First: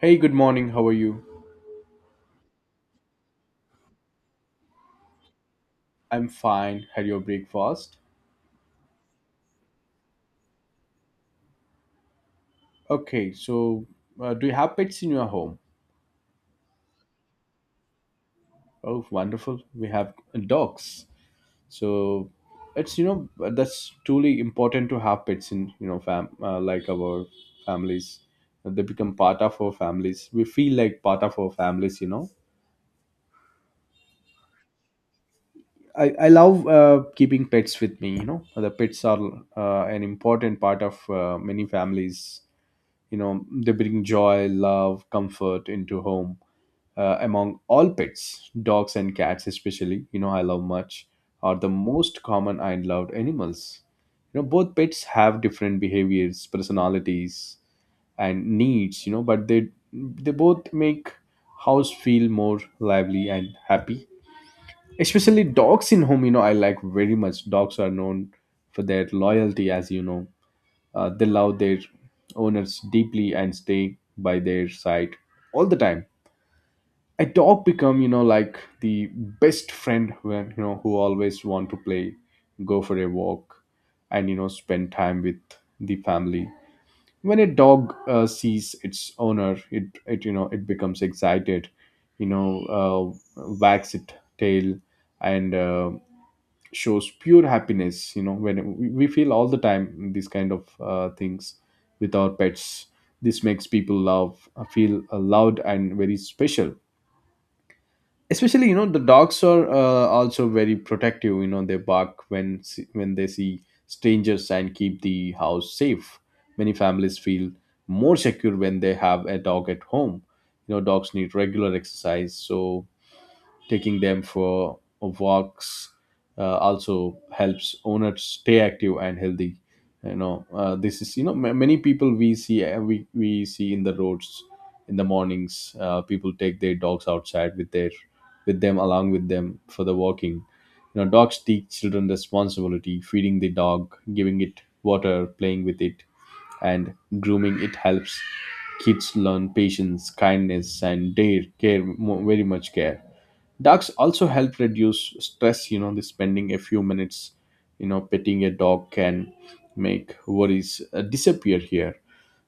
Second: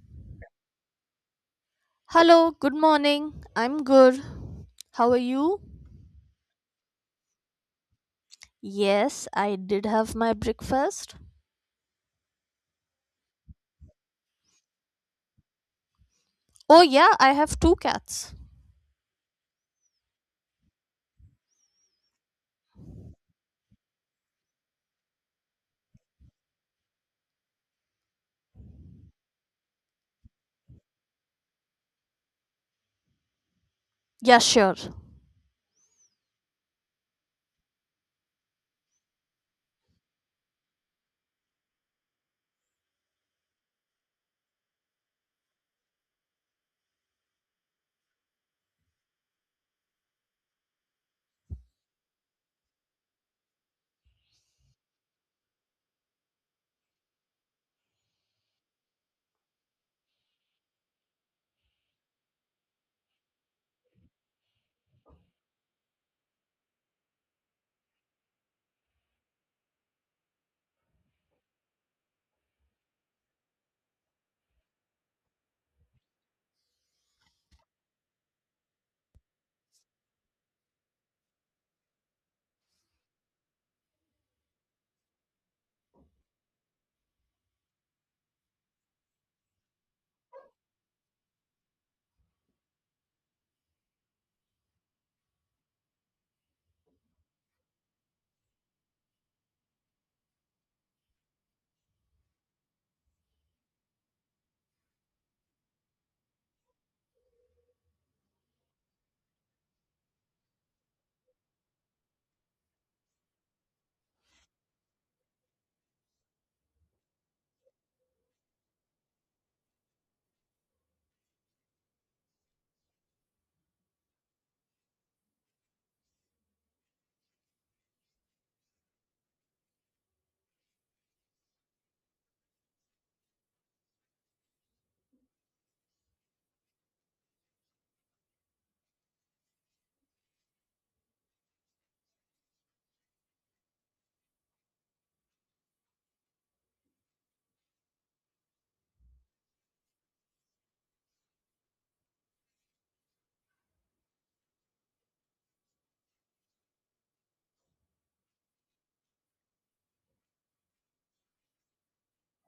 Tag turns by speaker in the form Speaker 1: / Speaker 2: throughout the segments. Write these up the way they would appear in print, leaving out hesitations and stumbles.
Speaker 1: Hey, good morning. How are you?
Speaker 2: Hello, good morning. I'm good. How are you?
Speaker 1: I'm fine. Had your breakfast?
Speaker 2: Yes, I did have my breakfast.
Speaker 1: Okay, so do you have pets in your home?
Speaker 2: Oh, yeah, I have two cats.
Speaker 1: Oh, wonderful. We have dogs. So it's you know that's truly important to have pets in you know fam like our families. They become part of our families. We feel like part of our families. You know.
Speaker 2: Yeah, sure.
Speaker 1: I love keeping pets with me. You know, the pets are an important part of many families, you know, they bring joy, love, comfort into home. Uh, among all pets, dogs and cats, especially, you know, I love much, are the most common and loved animals. You know, both pets have different behaviors, personalities, and needs, you know, but they both make house feel more lively and happy. Especially dogs in home, you know, I like very much. Dogs are known for their loyalty, as you know. Uh, they love their owners deeply and stay by their side all the time. A dog become, you know, like the best friend, when you know who always want to play, go for a walk, and, you know, spend time with the family. When a dog sees its owner, it becomes excited, you know, wags its tail and shows pure happiness. You know, when we feel all the time these kind of things with our pets, this makes people love, feel loved and very special. Especially, you know, the dogs are also very protective. You know, they bark when when they see strangers and keep the house safe. Many families feel more secure when they have a dog at home. You know, dogs need regular exercise, so taking them for walks also helps owners stay active and healthy. You know, this is you know ma many people we see, we see in the roads in the mornings, people take their dogs outside with their with them, along with them, for the walking. You know, dogs teach children responsibility. Feeding the dog, giving it water, playing with it and grooming it helps kids learn patience, kindness, and very much care. Dogs also help reduce stress. You know, the spending a few minutes, you know, petting a dog can make worries disappear here.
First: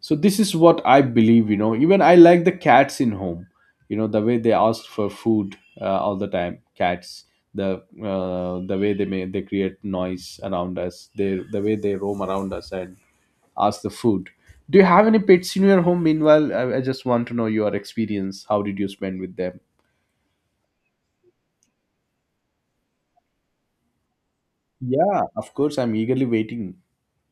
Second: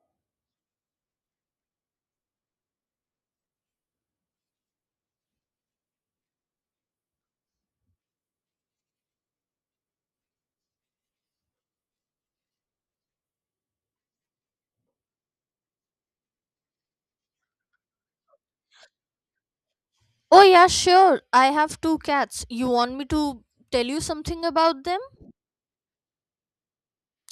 Speaker 1: So this is what I believe. You know, even I like the cats in home. You know, the way they ask for food all the time. Cats, the the way they create noise around us. The way they roam around us and ask the food. Do you have any pets in your home? Meanwhile, I just want to know your experience. How did you spend with them?
Speaker 2: Oh, yeah, sure. I have two cats. You want me to tell you something about them?
Speaker 1: Yeah, of course, I'm eagerly waiting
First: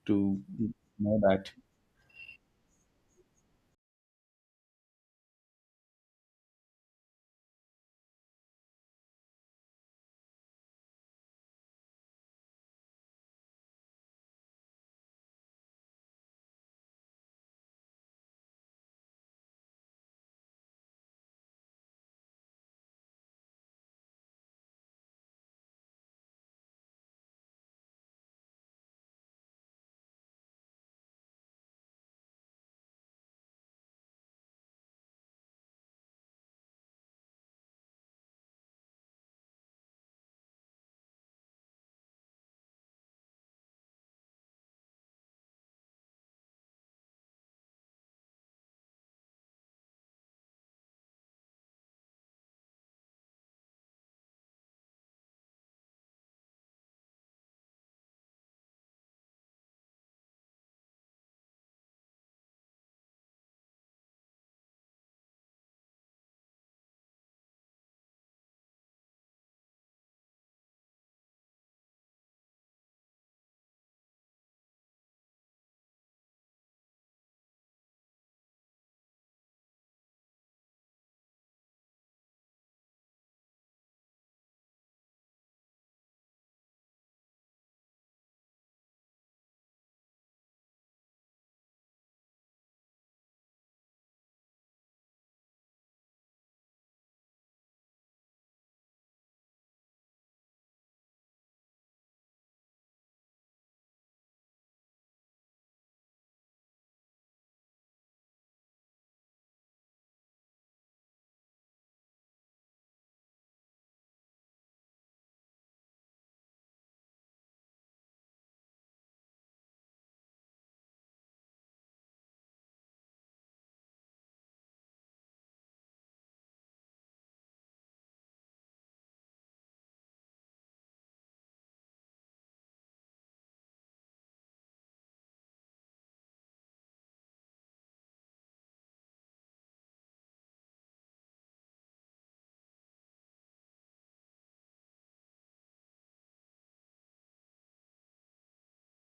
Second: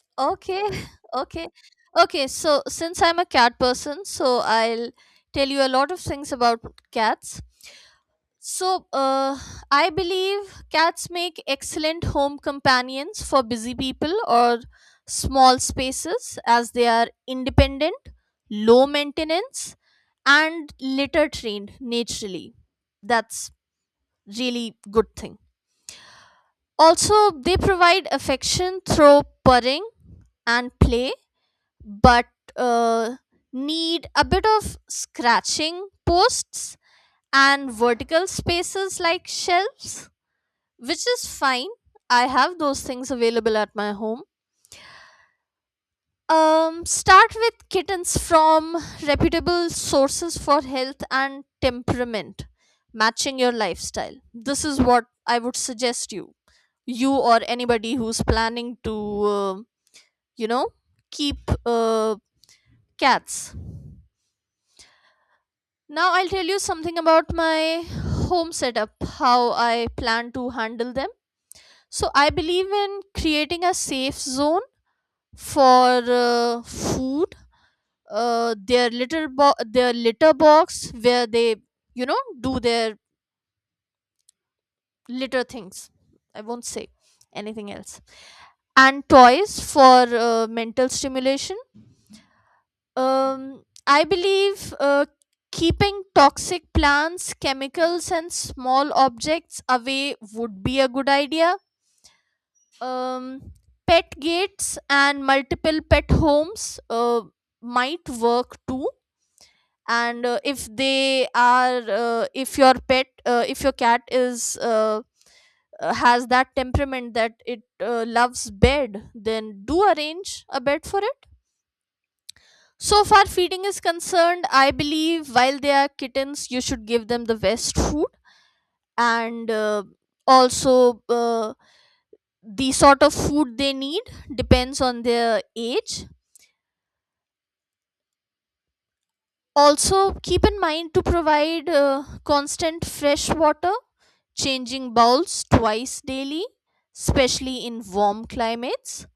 Speaker 1: to
Speaker 2: Okay,
Speaker 1: know
Speaker 2: okay.
Speaker 1: that.
Speaker 2: Okay, so since I'm a cat person, so I'll tell you a lot of things about cats. So, I believe cats make excellent home companions for busy people or small spaces, as they are independent, low maintenance, and litter trained naturally. That's really good thing. Also, they provide affection through purring and play, but uh, need a bit of scratching posts and vertical spaces like shelves, which is fine. I have those things available at my home. Start with kittens from reputable sources for health and temperament, matching your lifestyle. This is what I would suggest you, you or anybody who's planning to, you know, keep cats. Now I'll tell you something about my home setup, how I plan to handle them. So I believe in creating a safe zone for food, their their litter box where they do their litter things. I won't say anything else. And toys for mental stimulation. I believe keeping toxic plants, chemicals, and small objects away would be a good idea. um, Pet gates and multiple pet homes might work too. And if they are uh- if your pet if your cat is has that temperament that it loves bed, then do arrange a bed for it. So far feeding is concerned, I believe while they are kittens you should give them the best food. And also, the sort of food they need depends on their age. Also, keep in mind to provide constant fresh water, changing bowls twice daily, especially in warm climates.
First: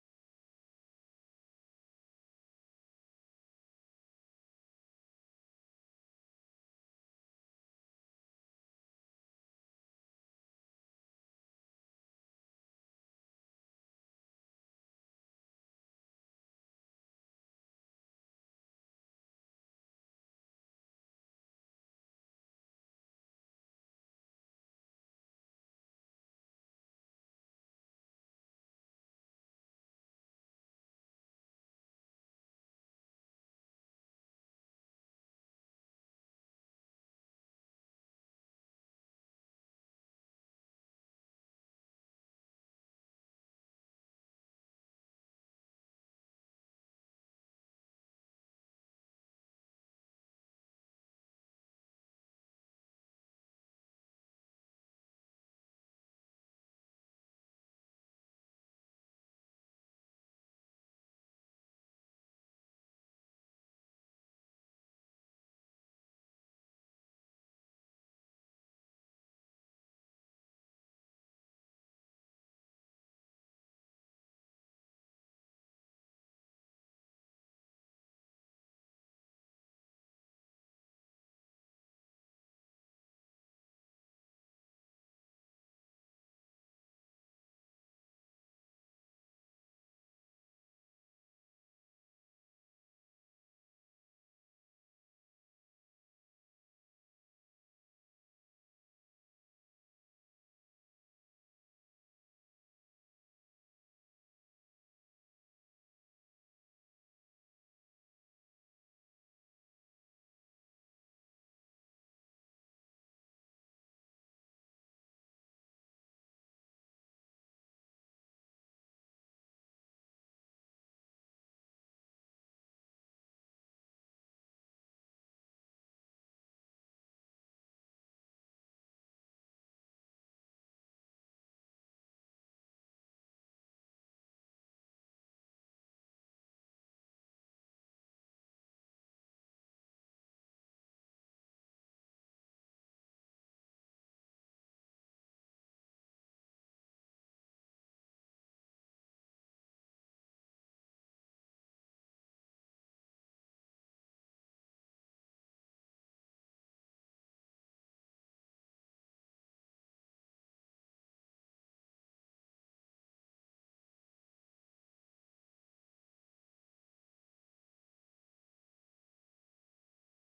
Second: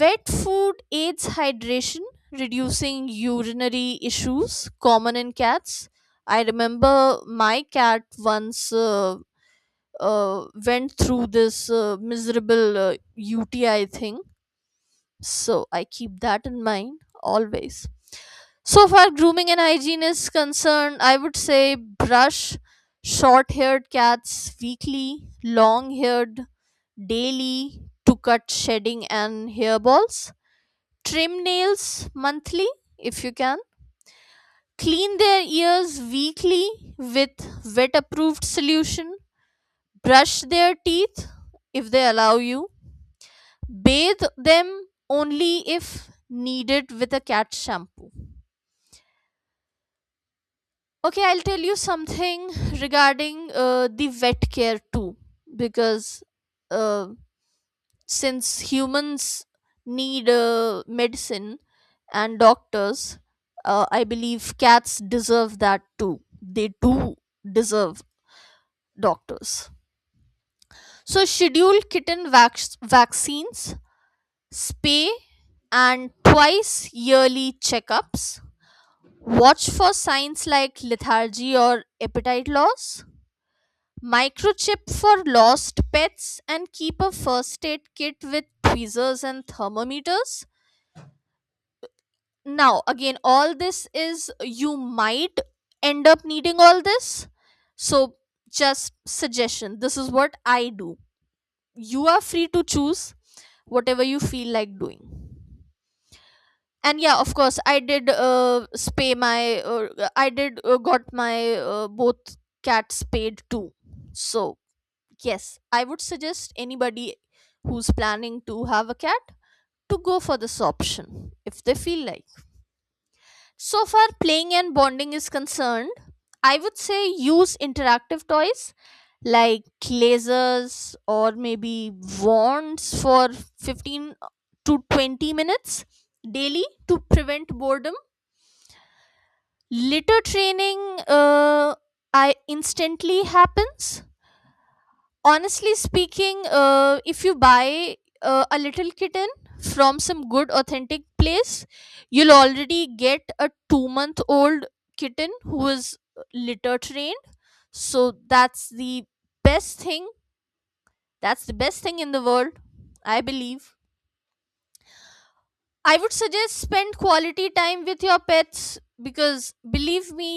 Speaker 2: Wet food aids hydration, reducing urinary issues common in cats. I remember my cat once went through this miserable UTI thing, so I keep that in mind always. So far grooming and hygiene is concerned, I would say brush short haired cats weekly, long haired daily, to cut shedding and hairballs, trim nails monthly if you can, clean their ears weekly with vet approved solution, brush their teeth if they allow you, bathe them only if needed with a cat shampoo. Okay, I'll tell you something regarding the vet care too, because uh, since humans need medicine and doctors, I believe cats deserve that too. They do deserve doctors. So, schedule vaccines, spay, and twice yearly checkups. Watch for signs like lethargy or appetite loss. Microchip for lost pets and keep a first aid kit with tweezers and thermometers. Now, again, all this is, you might end up needing all this. So, just suggestion, this is what I do. You are free to choose whatever you feel like doing. And yeah, of course, I did spay my I did got my both cats spayed too. So yes, I would suggest anybody who's planning to have a cat to go for this option if they feel like. So far playing and bonding is concerned, I would say use interactive toys like lasers or maybe wands for 15 to 20 minutes daily to prevent boredom. Litter training, I instantly happens. Honestly speaking, if you buy a little kitten from some good authentic place, you'll already get a 2 month old kitten who is litter trained. So that's the best thing. That's the best thing in the world, I believe. I would suggest spend quality time with your pets, because believe me,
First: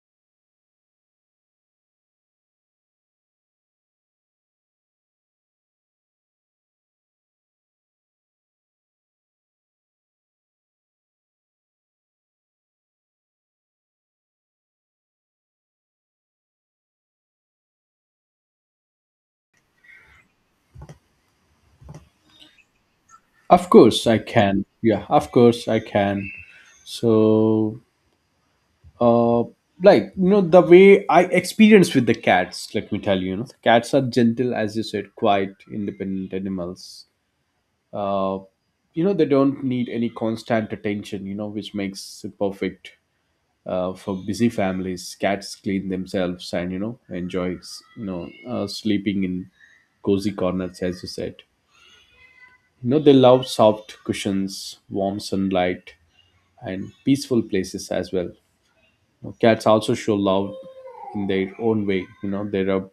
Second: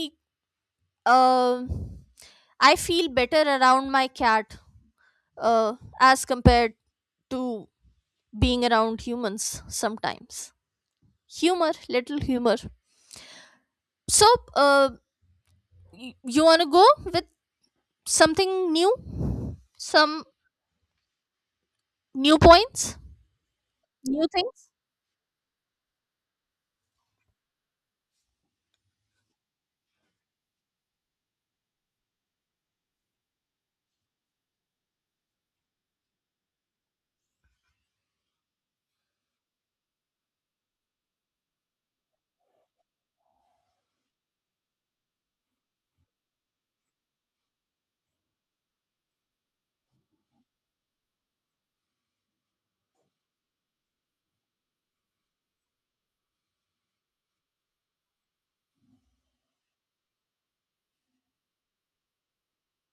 Speaker 2: Um, I feel better around my cat uh, as compared to being around humans sometimes. Humor, little humor. So, uh, you want to go with something new? Some new points?
Speaker 1: Of course, I
Speaker 2: New
Speaker 1: can.
Speaker 2: things?
Speaker 1: Yeah, of course, I can. So, uh, like, you know, the way I experience with the cats, let me tell you, you know, the cats are gentle, as you said, quiet, independent animals. Uh, you know, they don't need any constant attention, you know, which makes it perfect. For busy families, cats clean themselves and, you know, enjoy, sleeping in cozy corners, as you said. You know, they love soft cushions, warm sunlight, and peaceful places as well. You. Cats also show love in their own way. You know, they rub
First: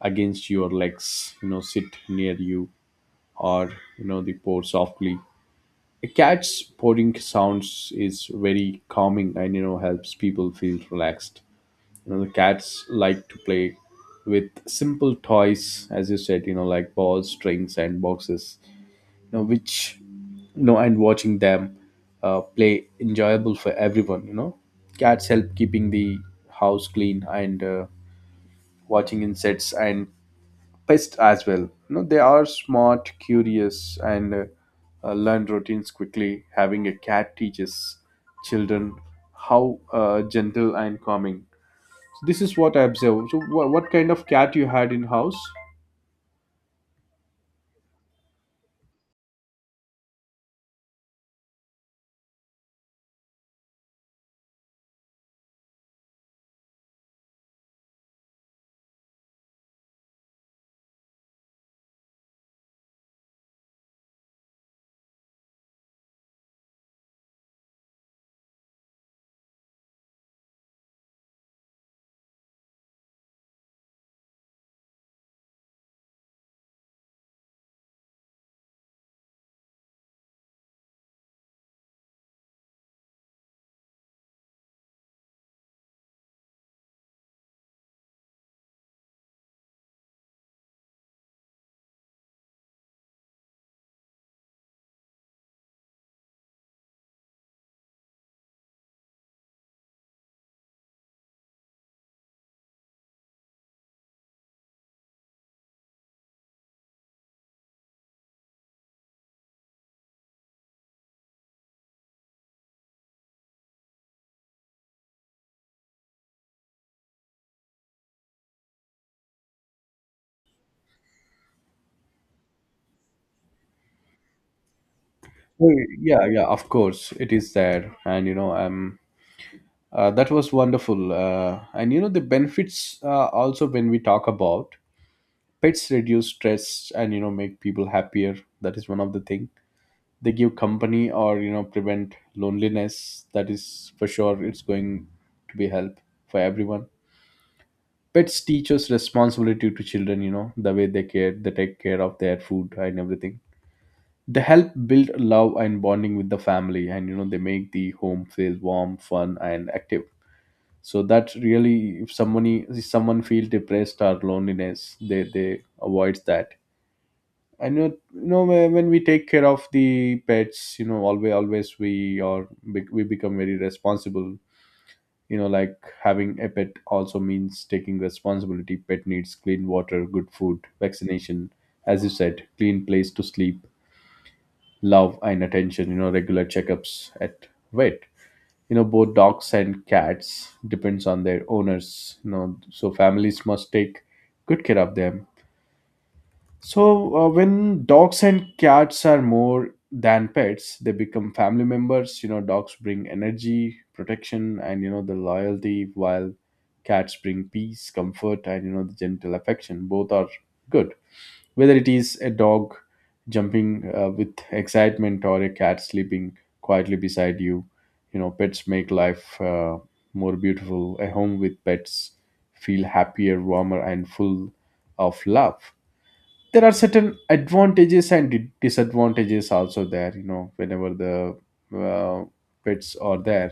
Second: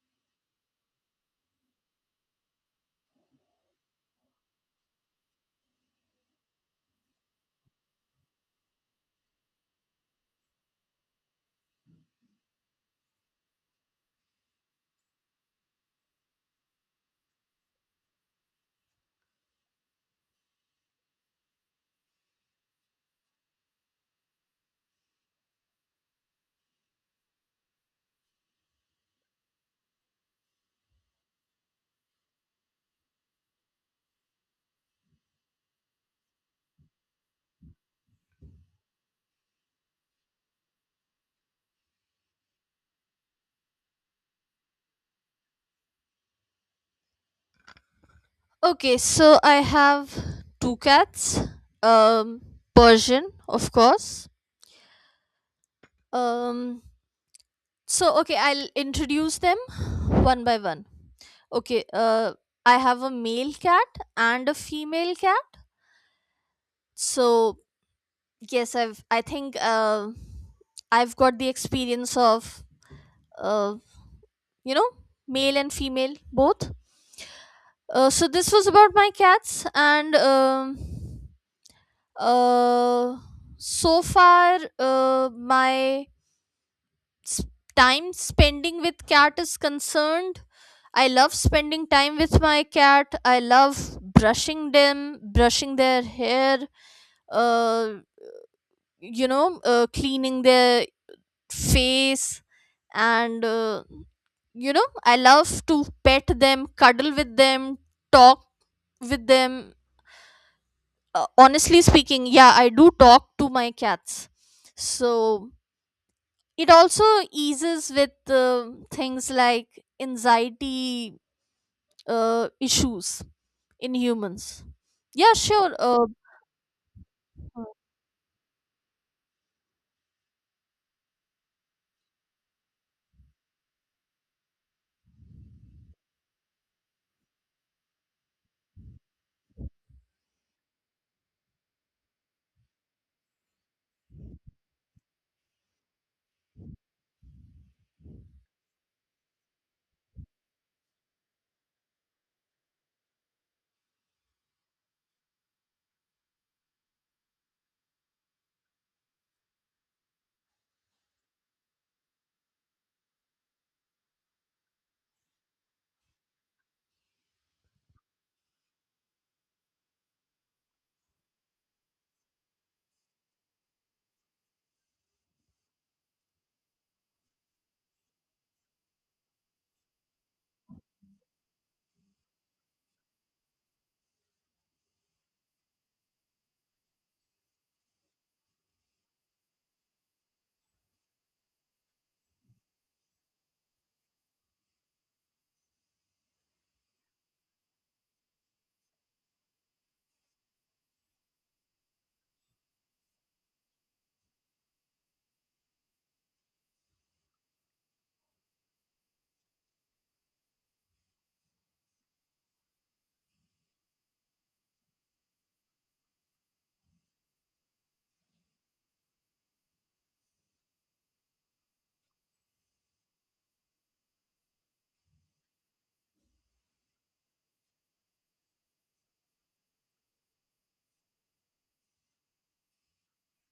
Speaker 1: against your legs, you know, sit near you, or, you know, they purr softly. A cat's purring sounds is very calming and, you know, helps people feel relaxed. You know, the cats like to play with simple toys, as you said, you know, like balls, strings, and boxes, you know, which, you know, and watching them play enjoyable for everyone. You know, cats help keeping the house clean and watching insects and pests as well. You know, they are smart, curious, and learn routines quickly. Having a cat teaches children how gentle and calming. So this is what I observe. So what kind of cat you had in house?
Speaker 2: Okay, so I have two cats. Um, Persian, of course. Um, okay, I'll introduce them one by one. Okay, I have a male cat and a female cat. So, yes, I think, I've got the experience of, uh, you know, male and female both. So this was about my cats, and uh, so far, my s- time spending with cat is concerned, I love spending time with my cat. I love brushing them, brushing their hair, uh, cleaning their face, and I love to pet them, cuddle with them, talk with them. Honestly speaking, yeah, I do talk to my cats. So it also eases with things like anxiety issues in humans. Yeah,
Speaker 1: Oh,
Speaker 2: sure. uh,
Speaker 1: yeah, yeah, of course it is there, and you know I'm. That was wonderful. And you know, the benefits also when we talk about pets reduce stress and, you know, make people happier. That is one of the thing. They give company or, you know, prevent loneliness. That is for sure. It's going to be help for everyone. Pets teach us responsibility to children. You know the way they care, they take care of their food and everything. They help build love and bonding with the family, and you know they make the home feel warm, fun, and active, so that really if someone feels depressed or loneliness, they avoids that. And you know, when we take care of the pets, you know, always we are we become very responsible. You know, like, having a pet also means taking responsibility. Pet needs clean water, good food, vaccination, as you said, clean place to sleep, love, and attention. You know, regular checkups at vet, you know, both dogs and cats depends on their owners. You know, so families must take good care of them. So when dogs and cats are more than pets, they become family members. You know, dogs bring energy, protection, and, you know, the loyalty, while cats bring peace, comfort, and, you know, the gentle affection. Both are good. Whether it is a dog jumping with excitement, or a cat sleeping quietly beside you, you know, pets make life more beautiful. A home with pets feel happier, warmer, and full of love. There are certain advantages and disadvantages also there. You know, whenever the uh, pets are there,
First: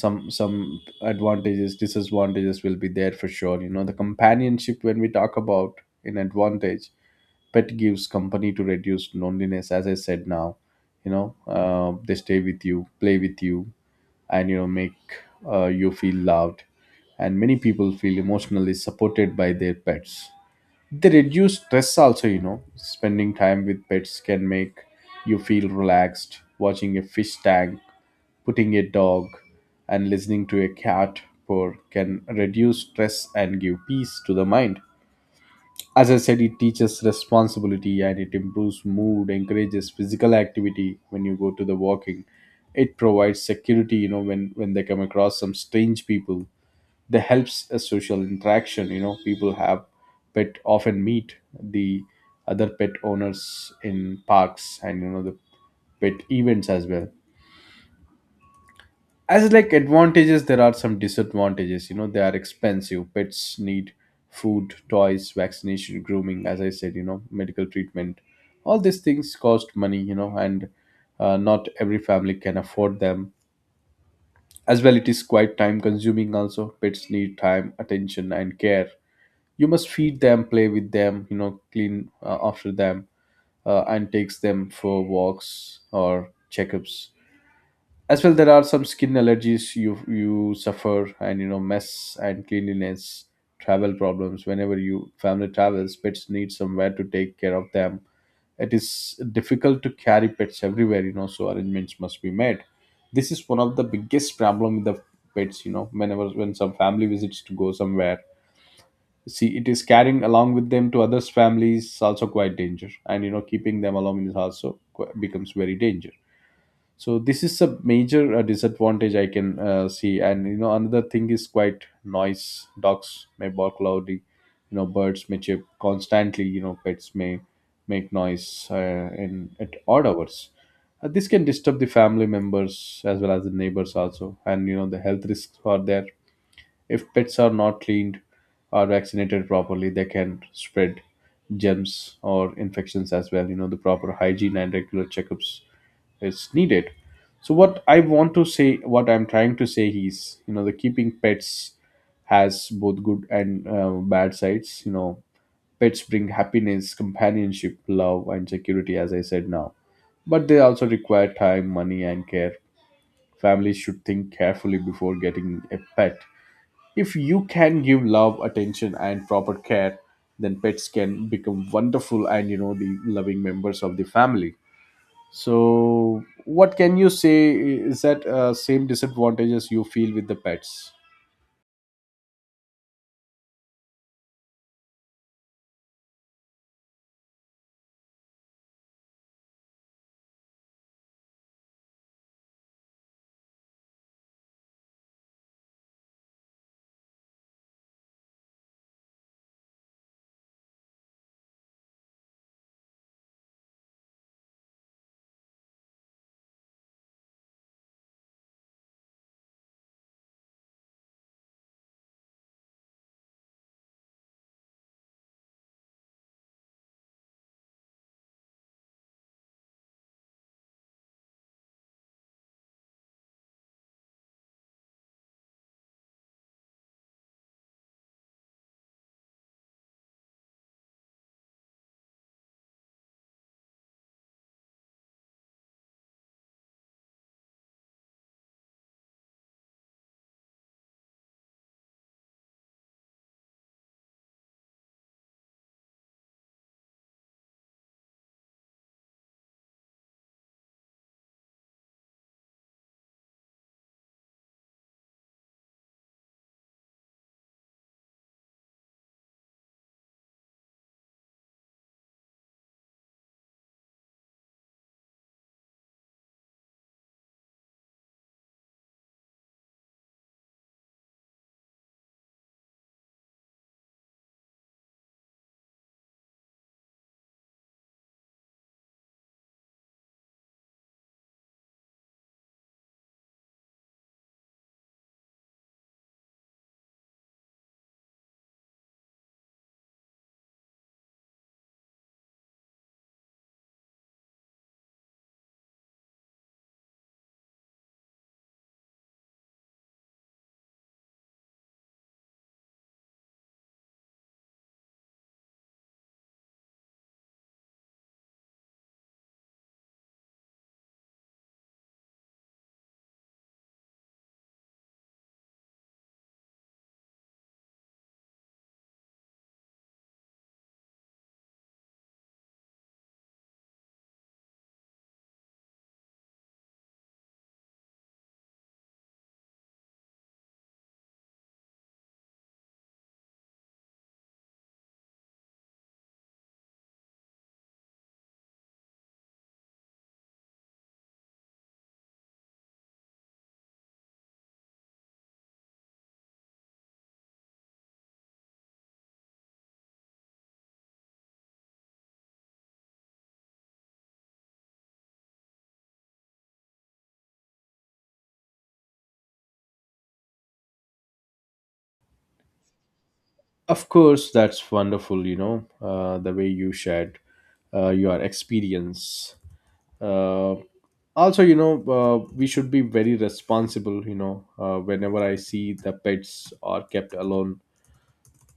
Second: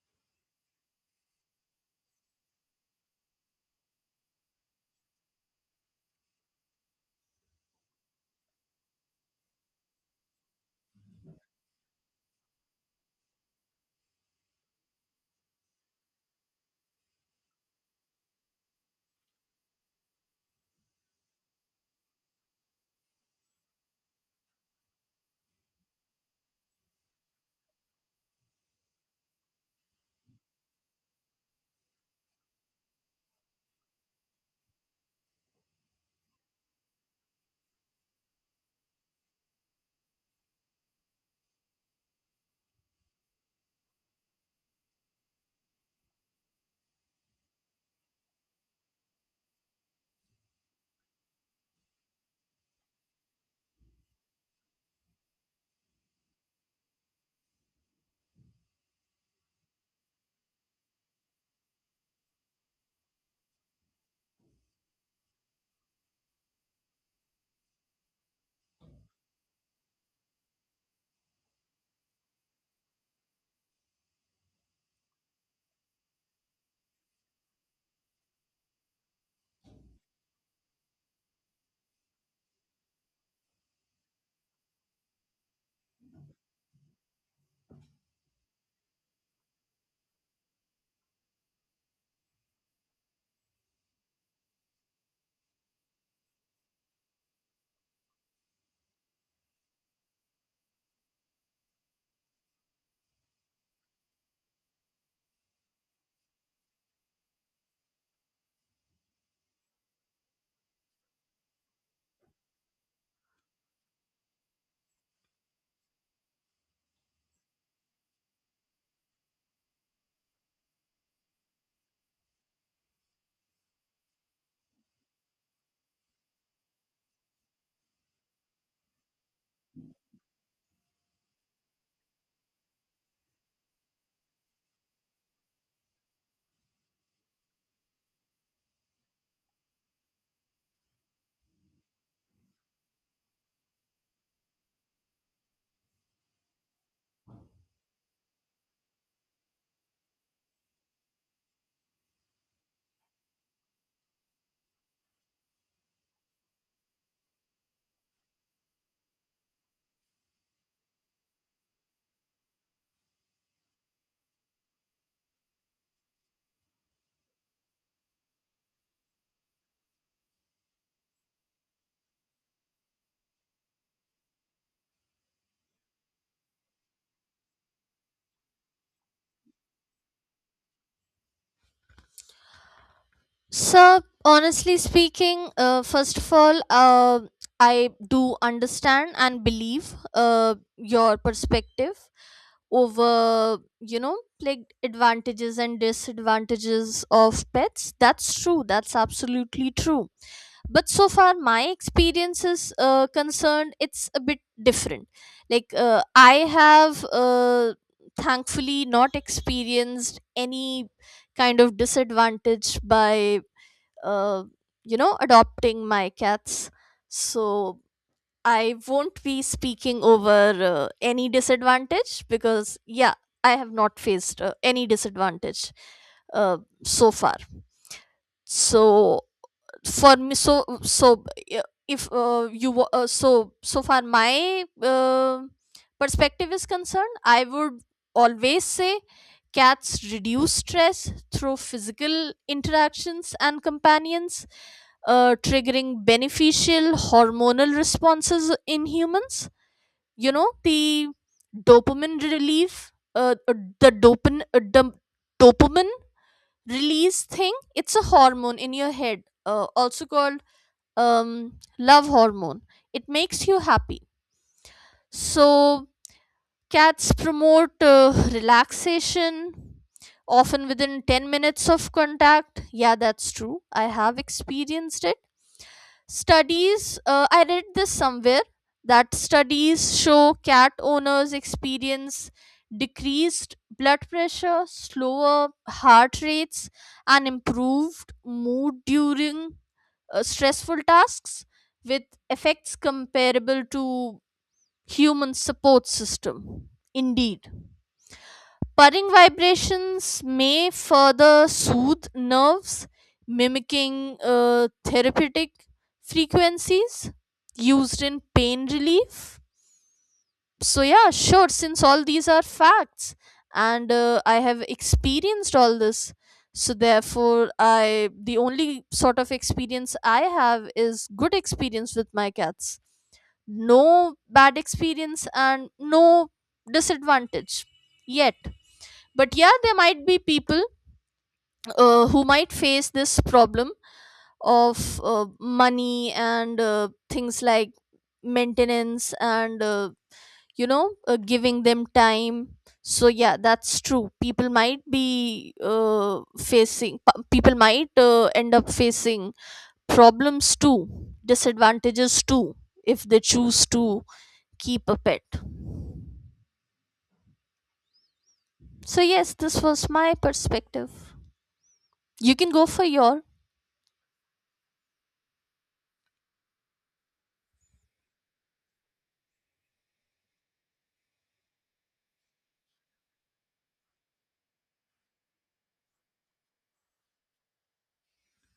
Speaker 1: some advantages, disadvantages will be there for sure. You know, the companionship, when we talk about an advantage, pet gives company to reduce loneliness, as I said now. You know, they stay with you, play with you, and, you know, make you feel loved. And many people feel emotionally supported by their pets. They reduce stress also. You know, spending time with pets can make you feel relaxed. Watching a fish tank, putting a dog, and listening to a cat purr can reduce stress and give peace to the mind. As I said, it teaches responsibility and it improves mood, encourages physical activity when you go to the walking. It provides security, you know, when they come across some strange people. They helps a social interaction, you know, people have pet often meet the other pet owners in parks and, you know, the pet events as well. As like advantages, there are some disadvantages. You know, they are expensive. Pets need food, toys, vaccination, grooming, as I said, you know, medical treatment. All these things cost money, you know, and not every family can afford them. As well, it is quite time consuming also. Pets need time, attention, and care. You must feed them, play with them, you know, clean after them, and takes them for walks or checkups. As well, there are some skin allergies you suffer, and you know mess and cleanliness, travel problems. Whenever you family travels, pets need somewhere to take care of them. It is difficult to carry pets everywhere, you know, so arrangements must be made. This is one of the biggest problem with the pets. You know, whenever when some family visits to go somewhere, see, it is carrying along with them to others families also quite danger, and you know keeping them along is also becomes very danger. So this is a major disadvantage I can see. And you know another thing is quite noise. Dogs may bark loudly, you know, birds may chirp constantly, you know, pets may make noise in at odd hours. This can disturb the family members as well as the neighbors also. And you know the health risks are there. If pets are not cleaned or vaccinated properly, they can spread germs or infections as well. You know, the proper hygiene and regular checkups is needed. So what I'm trying to say is, you know, the keeping pets has both good and bad sides. You know, pets bring happiness, companionship, love, and security, as I said now, but they also require time, money, and care. Families should think carefully before getting a pet. If you can give love, attention, and proper care, then pets can become wonderful and, you know, the loving members of the family. So, what can you say? Is that same disadvantages you feel with the pets?
Speaker 2: so honestly speaking, first of all, I do understand and believe uh, your perspective over, you know, like advantages and disadvantages of pets. That's true, that's absolutely true. But so far my experience is concerned, it's a bit different. Like, I have, thankfully, not experienced any kind of disadvantage by, uh, you know, adopting my cats. So I won't be speaking over any disadvantage, because yeah, I have not faced any disadvantage, uh, so far. So for me so so uh, if, you wa- so so far my, perspective is concerned, I would always say cats reduce stress through physical interactions and companions, triggering beneficial hormonal responses in humans. You know, the dopamine relief, the dopamine uh, dum- dopamine release thing, it's a hormone in your head, also called, um, love hormone. It makes you happy. So, cats promote relaxation often within 10 minutes of contact. Yeah, that's true, I have experienced it. Studies, I read this somewhere, that studies show cat owners experience decreased blood pressure, slower heart rates, and improved mood during stressful tasks, with effects comparable to human support system. Indeed, purring vibrations may further soothe nerves, mimicking therapeutic frequencies used in pain relief. So yeah, sure, since all these are facts, and I have experienced all this, so therefore I the only sort of experience I have is good experience with my cats. No bad experience and no disadvantage yet. But yeah, there might be people, who might face this problem of, money and, things like maintenance and, giving them time. So yeah, that's true, people might be, people might, end up facing problems too, disadvantages too, if they choose to keep a pet. So yes, this was my perspective, you can go for your.
Speaker 1: Of course, that's wonderful. You know, the way you shared your experience. Uh, also, you know, we should be very responsible. You know, whenever I see the pets are kept alone,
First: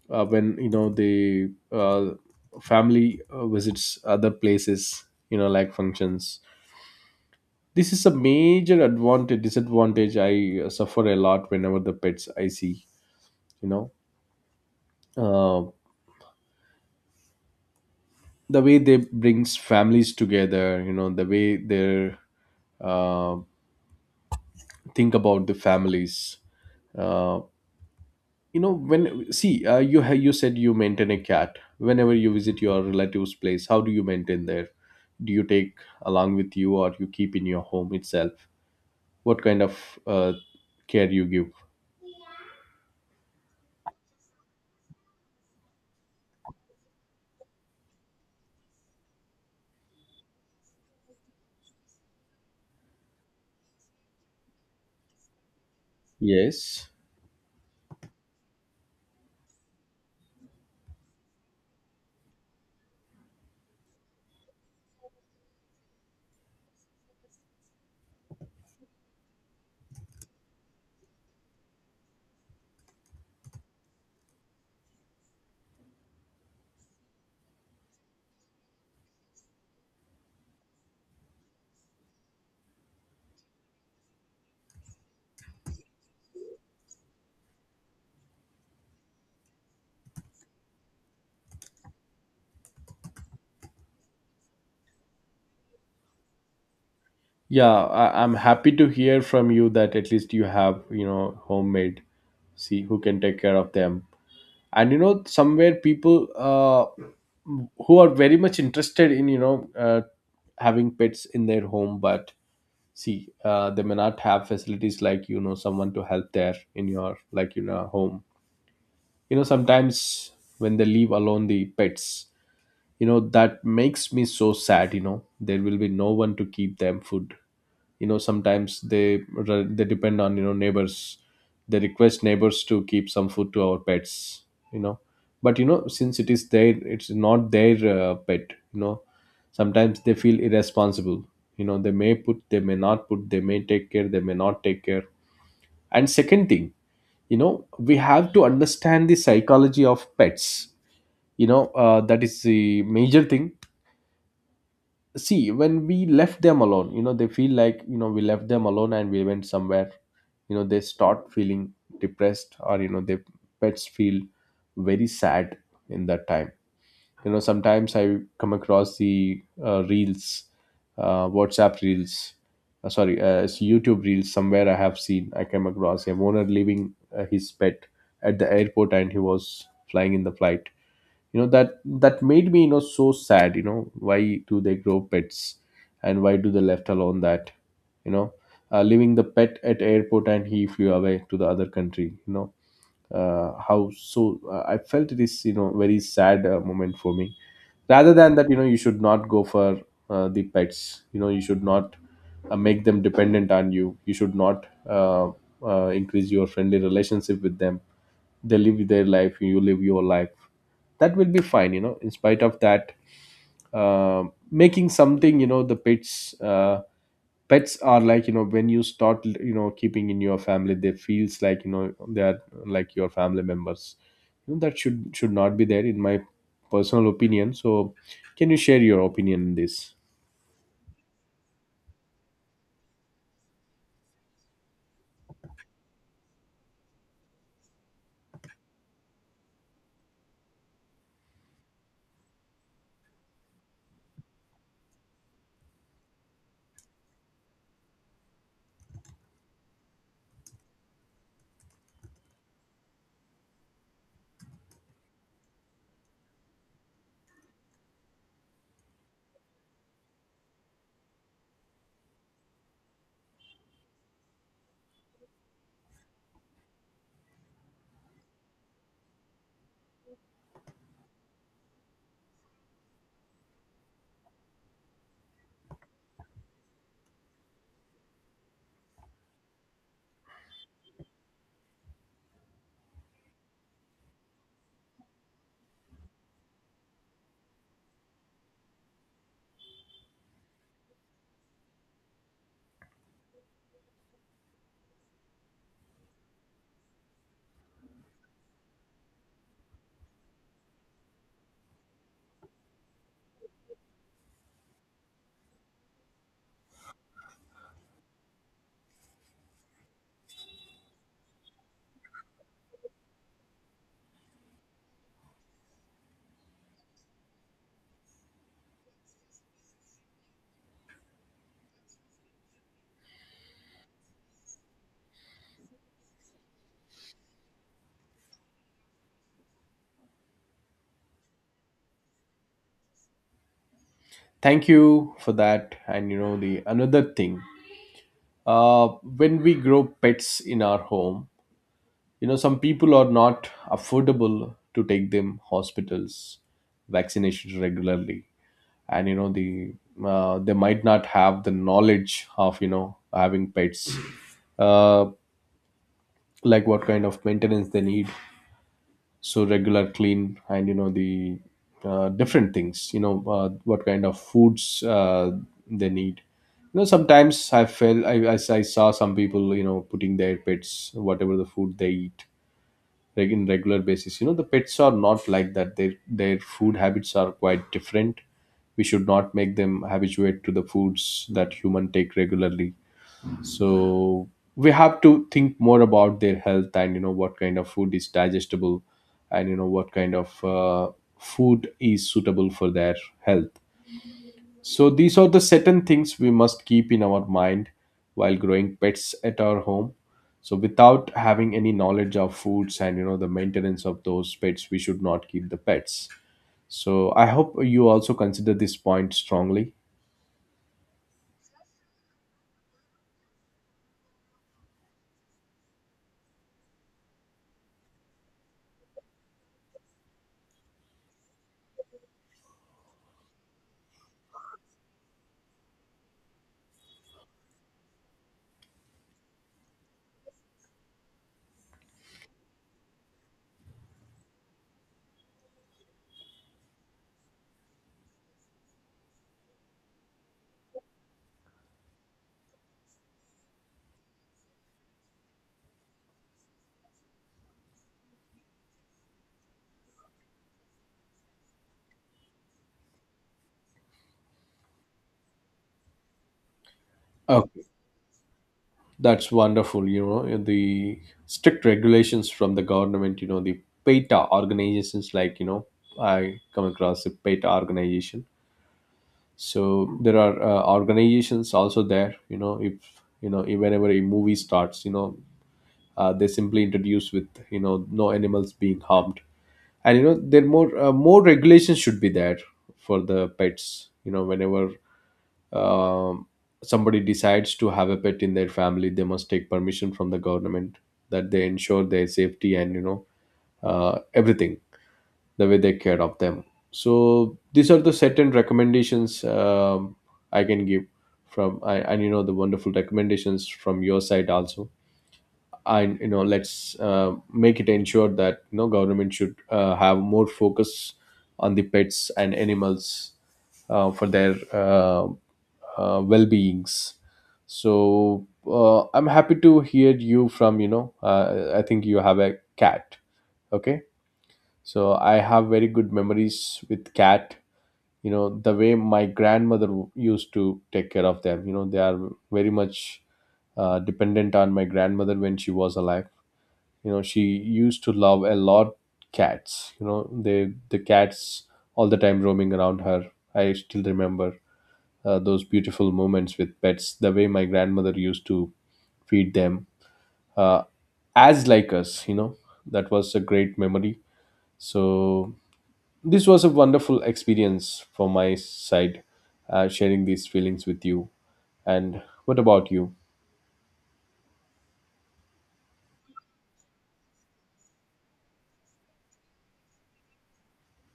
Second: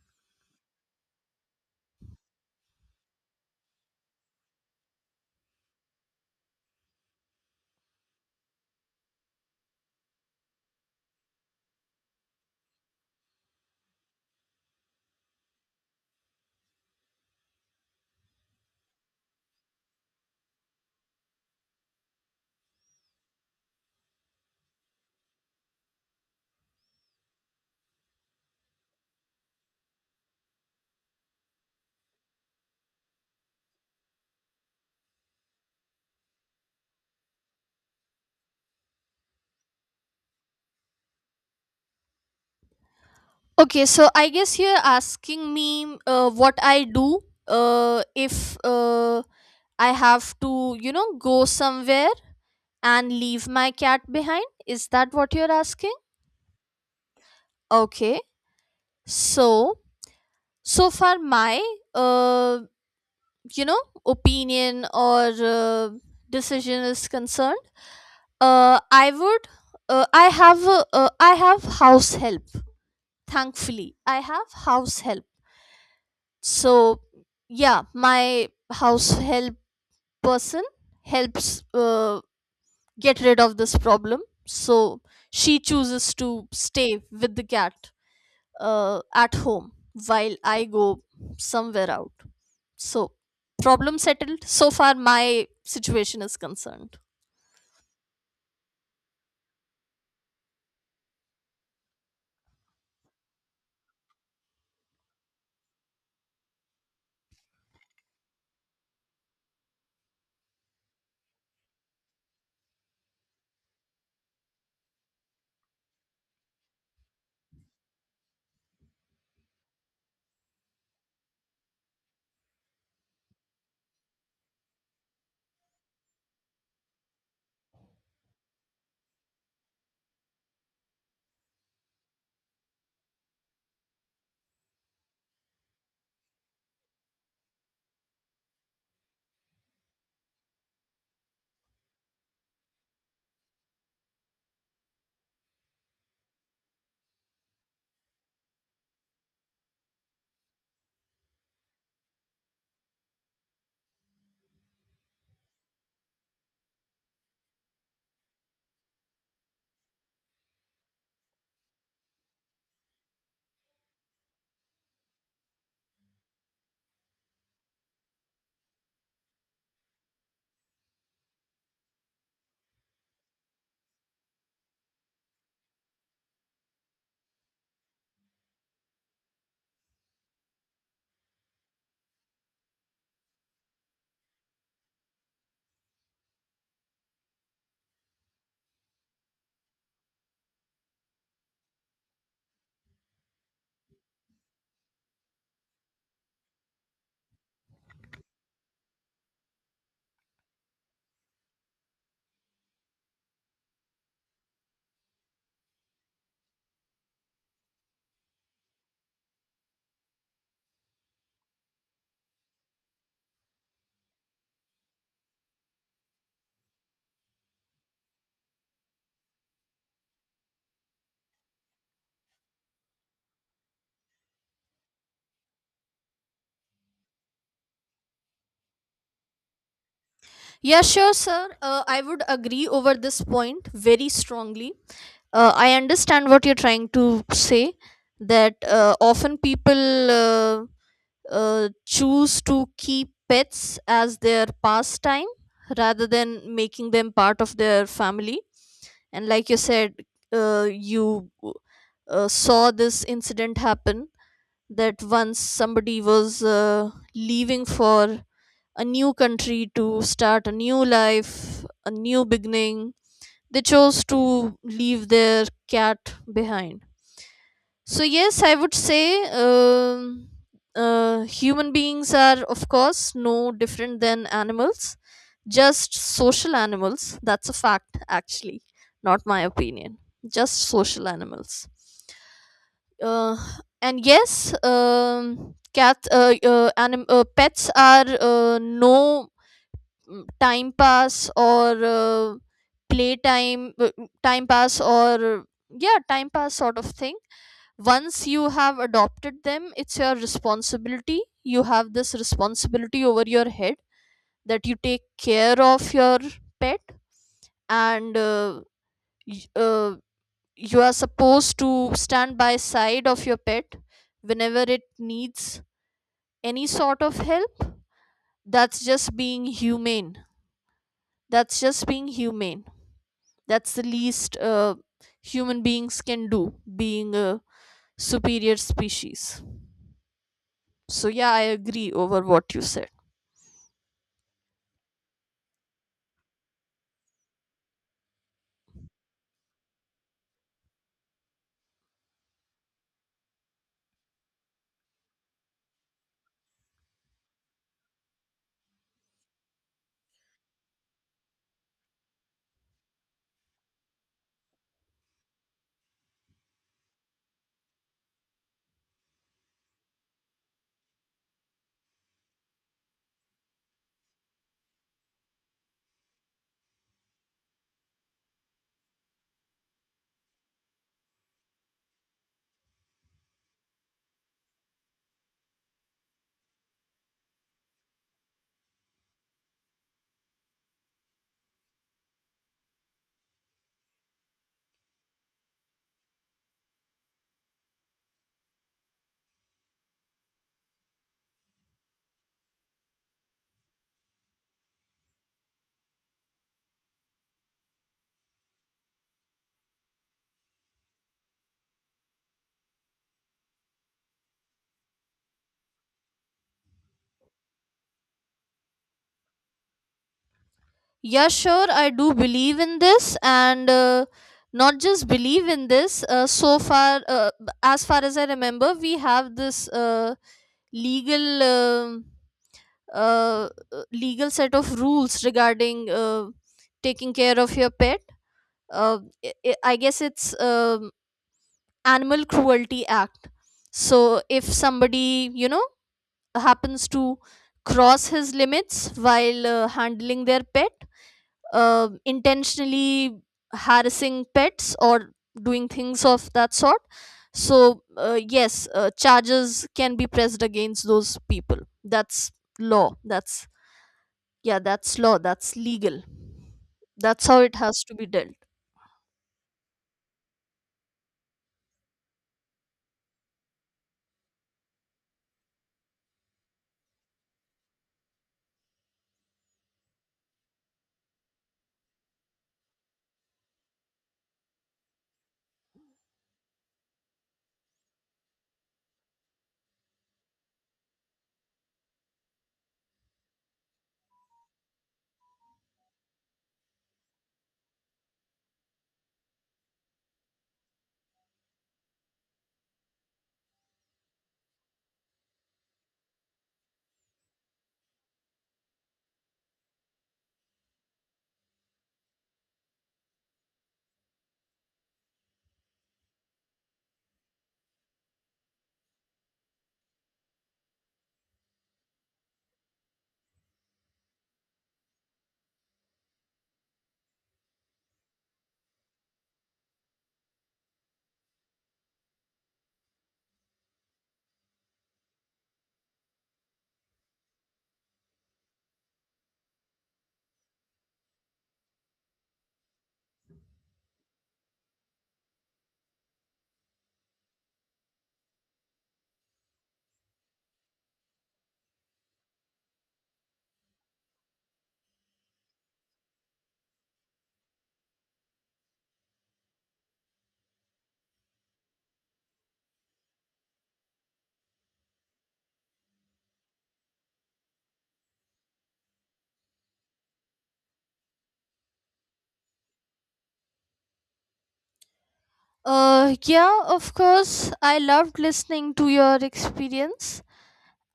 Speaker 1: when you know the family visits other places, you know, like functions. This is a major advantage disadvantage I suffer a lot whenever the pets I see. You know, uh, the way they brings families together. You know, the way they uh, think about the families. Uh, you know, when see you said you maintain a cat. Whenever you visit your relative's place, how do you maintain there? Do you take along with you, or you keep in your home itself? What kind of uh, care you give?
Speaker 2: Okay, so I guess you're asking me, what I do, if I have to, you know, go somewhere and leave my cat behind? Is that what you're asking?
Speaker 1: Yes.
Speaker 2: Okay. So, so far my, uh, you know, opinion or, decision is concerned, uh, I would I have a, I have house help. Thankfully, I have house help. So, yeah, my house help person helps get rid of this problem. So she chooses to stay with the cat at home while I go somewhere out. So, problem settled. So far, my situation is concerned.
Speaker 1: Yeah, I'm happy to hear from you that at least you have, you know, homemade. See who can take care of them. And you know, somewhere people who are very much interested in, you know, having pets in their home, but see, they may not have facilities like, you know, someone to help there in your, like, you know, home. You know, sometimes when they leave alone the pets, you know, that makes me so sad, you know, there will be no one to keep them food. You know, sometimes they depend on, you know, neighbors. They request neighbors to keep some food to our pets, you know. But you know, since it's not their pet, you know, sometimes they feel irresponsible. You know, they may not put, they may take care, they may not take care. And second thing, you know, we have to understand the psychology of pets. You know, that is the major thing. See, when we left them alone, you know, they feel like, you know, we left them alone and we went somewhere. You know, they start feeling depressed, or you know, their pets feel very sad in that time. You know, sometimes I come across the reels, WhatsApp reels. Sorry, it's YouTube reels. Somewhere I have seen, I came across a owner leaving his pet at the airport and he was flying in the flight. You know, that made me, you know, so sad. You know, why do they grow pets and why do they left alone that? You know, leaving the pet at airport and he flew away to the other country, you know. How so? I felt it is, you know, very sad moment for me. Rather than that, you know, you should not go for the pets. You know, you should not make them dependent on you. You should not increase your friendly relationship with them. They live their life, you live your life. That will be fine, you know. In spite of that, making something, you know, the pets pets are like, you know, when you start, you know, keeping in your family, they feels like, you know, they are like your family members. You know, that should not be there in my personal opinion. So can you share your opinion on this?
Speaker 2: Yeah, sure, sir. I would agree over this point very strongly. I understand what you're trying to say, that often people. Choose to keep pets as their pastime rather than making them part of their family. And like you said, you saw this incident happen, that once somebody was leaving for a new country to start a new life, a new beginning, they chose to leave their cat behind. So yes, I would say, human beings are, of course, no different than animals, just social animals. That's a fact, actually, not my opinion. Just social animals. Uh, and yes, pets are no, time pass or, play time uh, time pass or yeah, time pass sort of thing. Once you have adopted them, it's your responsibility. You have this responsibility over your head, that you take care of your pet. And y- uh, you are supposed to stand by side of your pet whenever it needs any sort of help. That's just being humane, that's just being humane. That's the least human beings can do, being a superior species. So, yeah, I agree over what you said.
Speaker 1: Thank you for that. And you know, the another thing, uh when we grow pets in our home, you know, some people are not affordable to take them hospitals, vaccinations regularly. And you know the they might not have the knowledge of, you know, having pets, uh, like what kind of maintenance they need. So regular clean and you know the different things, you know, what kind of foods they need. You know, sometimes I felt, I saw some people, you know, putting their pets whatever the food they eat, like in regular basis. You know, the pets are not like that, their food habits are quite different. We should not make them habituate to the foods that human take regularly. So we have to think more about their health and you know what kind of food is digestible, and you know what kind of food is suitable for their health. So these are the certain things we must keep in our mind while growing pets at our home. So without having any knowledge of foods and you know the maintenance of those pets, we should not keep the pets. So I hope you also consider this point strongly.
Speaker 2: Yeah, sure, I do believe in this, and not just believe in this. So far, as far as I remember, we have this legal. um uh, legal set of rules regarding taking care of your pet. Uh, I guess it's, animal cruelty act. So if somebody, you know, happens to cross his limits while handling their pet, intentionally harassing pets or doing things of that sort, so yes, charges can be pressed against those people. That's law that's Yeah, that's law, that's legal. That's how it
Speaker 1: Okay,
Speaker 2: has to be dealt.
Speaker 1: that's wonderful. You know the strict regulations from the government. You know the PETA organizations, like, you know, I come across the PETA organization. So there are organizations also there, you know, if you know, if whenever a movie starts, you know, they simply introduce with, you know, no animals being harmed. And you know, there more more regulations should be there for the pets. You know, whenever um, somebody decides to have a pet in their family, they must take permission from the government, that they ensure their safety and you know everything, the way they care of them. So these are the certain recommendations I can give from and you know the wonderful recommendations from your side also. And you know, let's make it ensure that, you know, government should have more focus on the pets and animals for their well-beings. So I'm happy to hear you from, you know, I think you have a cat. Okay. So I have very good memories with cat. You know, the way my grandmother used to take care of them, you know, they are very much dependent on my grandmother when she was alive. You know, she used to love a lot cats, you know, the cats all the time roaming around her. I still remember those beautiful moments with pets, the way my grandmother used to feed them, uh, as like us, you know. That was a great memory. So this was a wonderful experience for my side, sharing these feelings with you. And what about you?
Speaker 2: Yeah, of course. I loved listening to your experience,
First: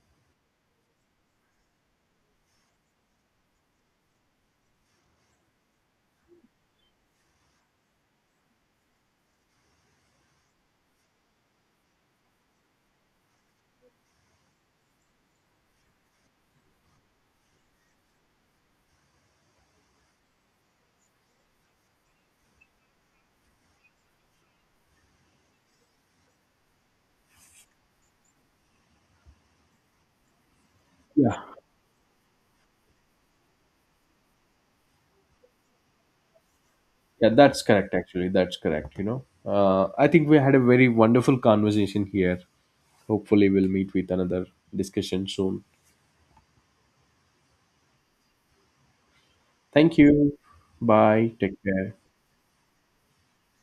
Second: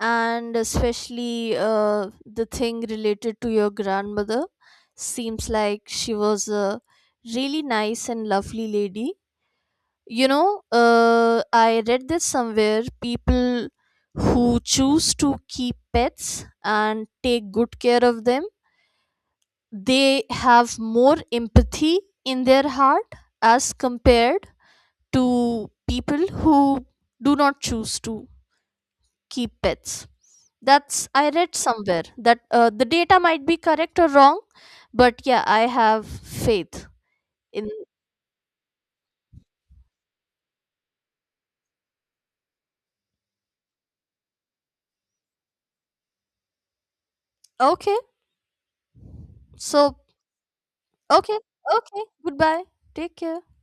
Speaker 2: and especially the thing related to your grandmother. Seems like she was a really nice and lovely lady. You know, I read this somewhere. People who choose to keep pets and take good care of them, they have more empathy in their heart as compared to people who do not choose to keep pets. That's, I
Speaker 1: Yeah.
Speaker 2: read somewhere that the data might be correct or wrong, but yeah, I have faith
Speaker 1: Yeah, that's
Speaker 2: in.
Speaker 1: correct, actually. That's correct, you know. I think we had a very wonderful conversation here. Hopefully, we'll meet with another discussion soon.
Speaker 2: Okay, so
Speaker 1: Thank you. Bye.
Speaker 2: okay,
Speaker 1: Take care.
Speaker 2: okay, goodbye. Take care.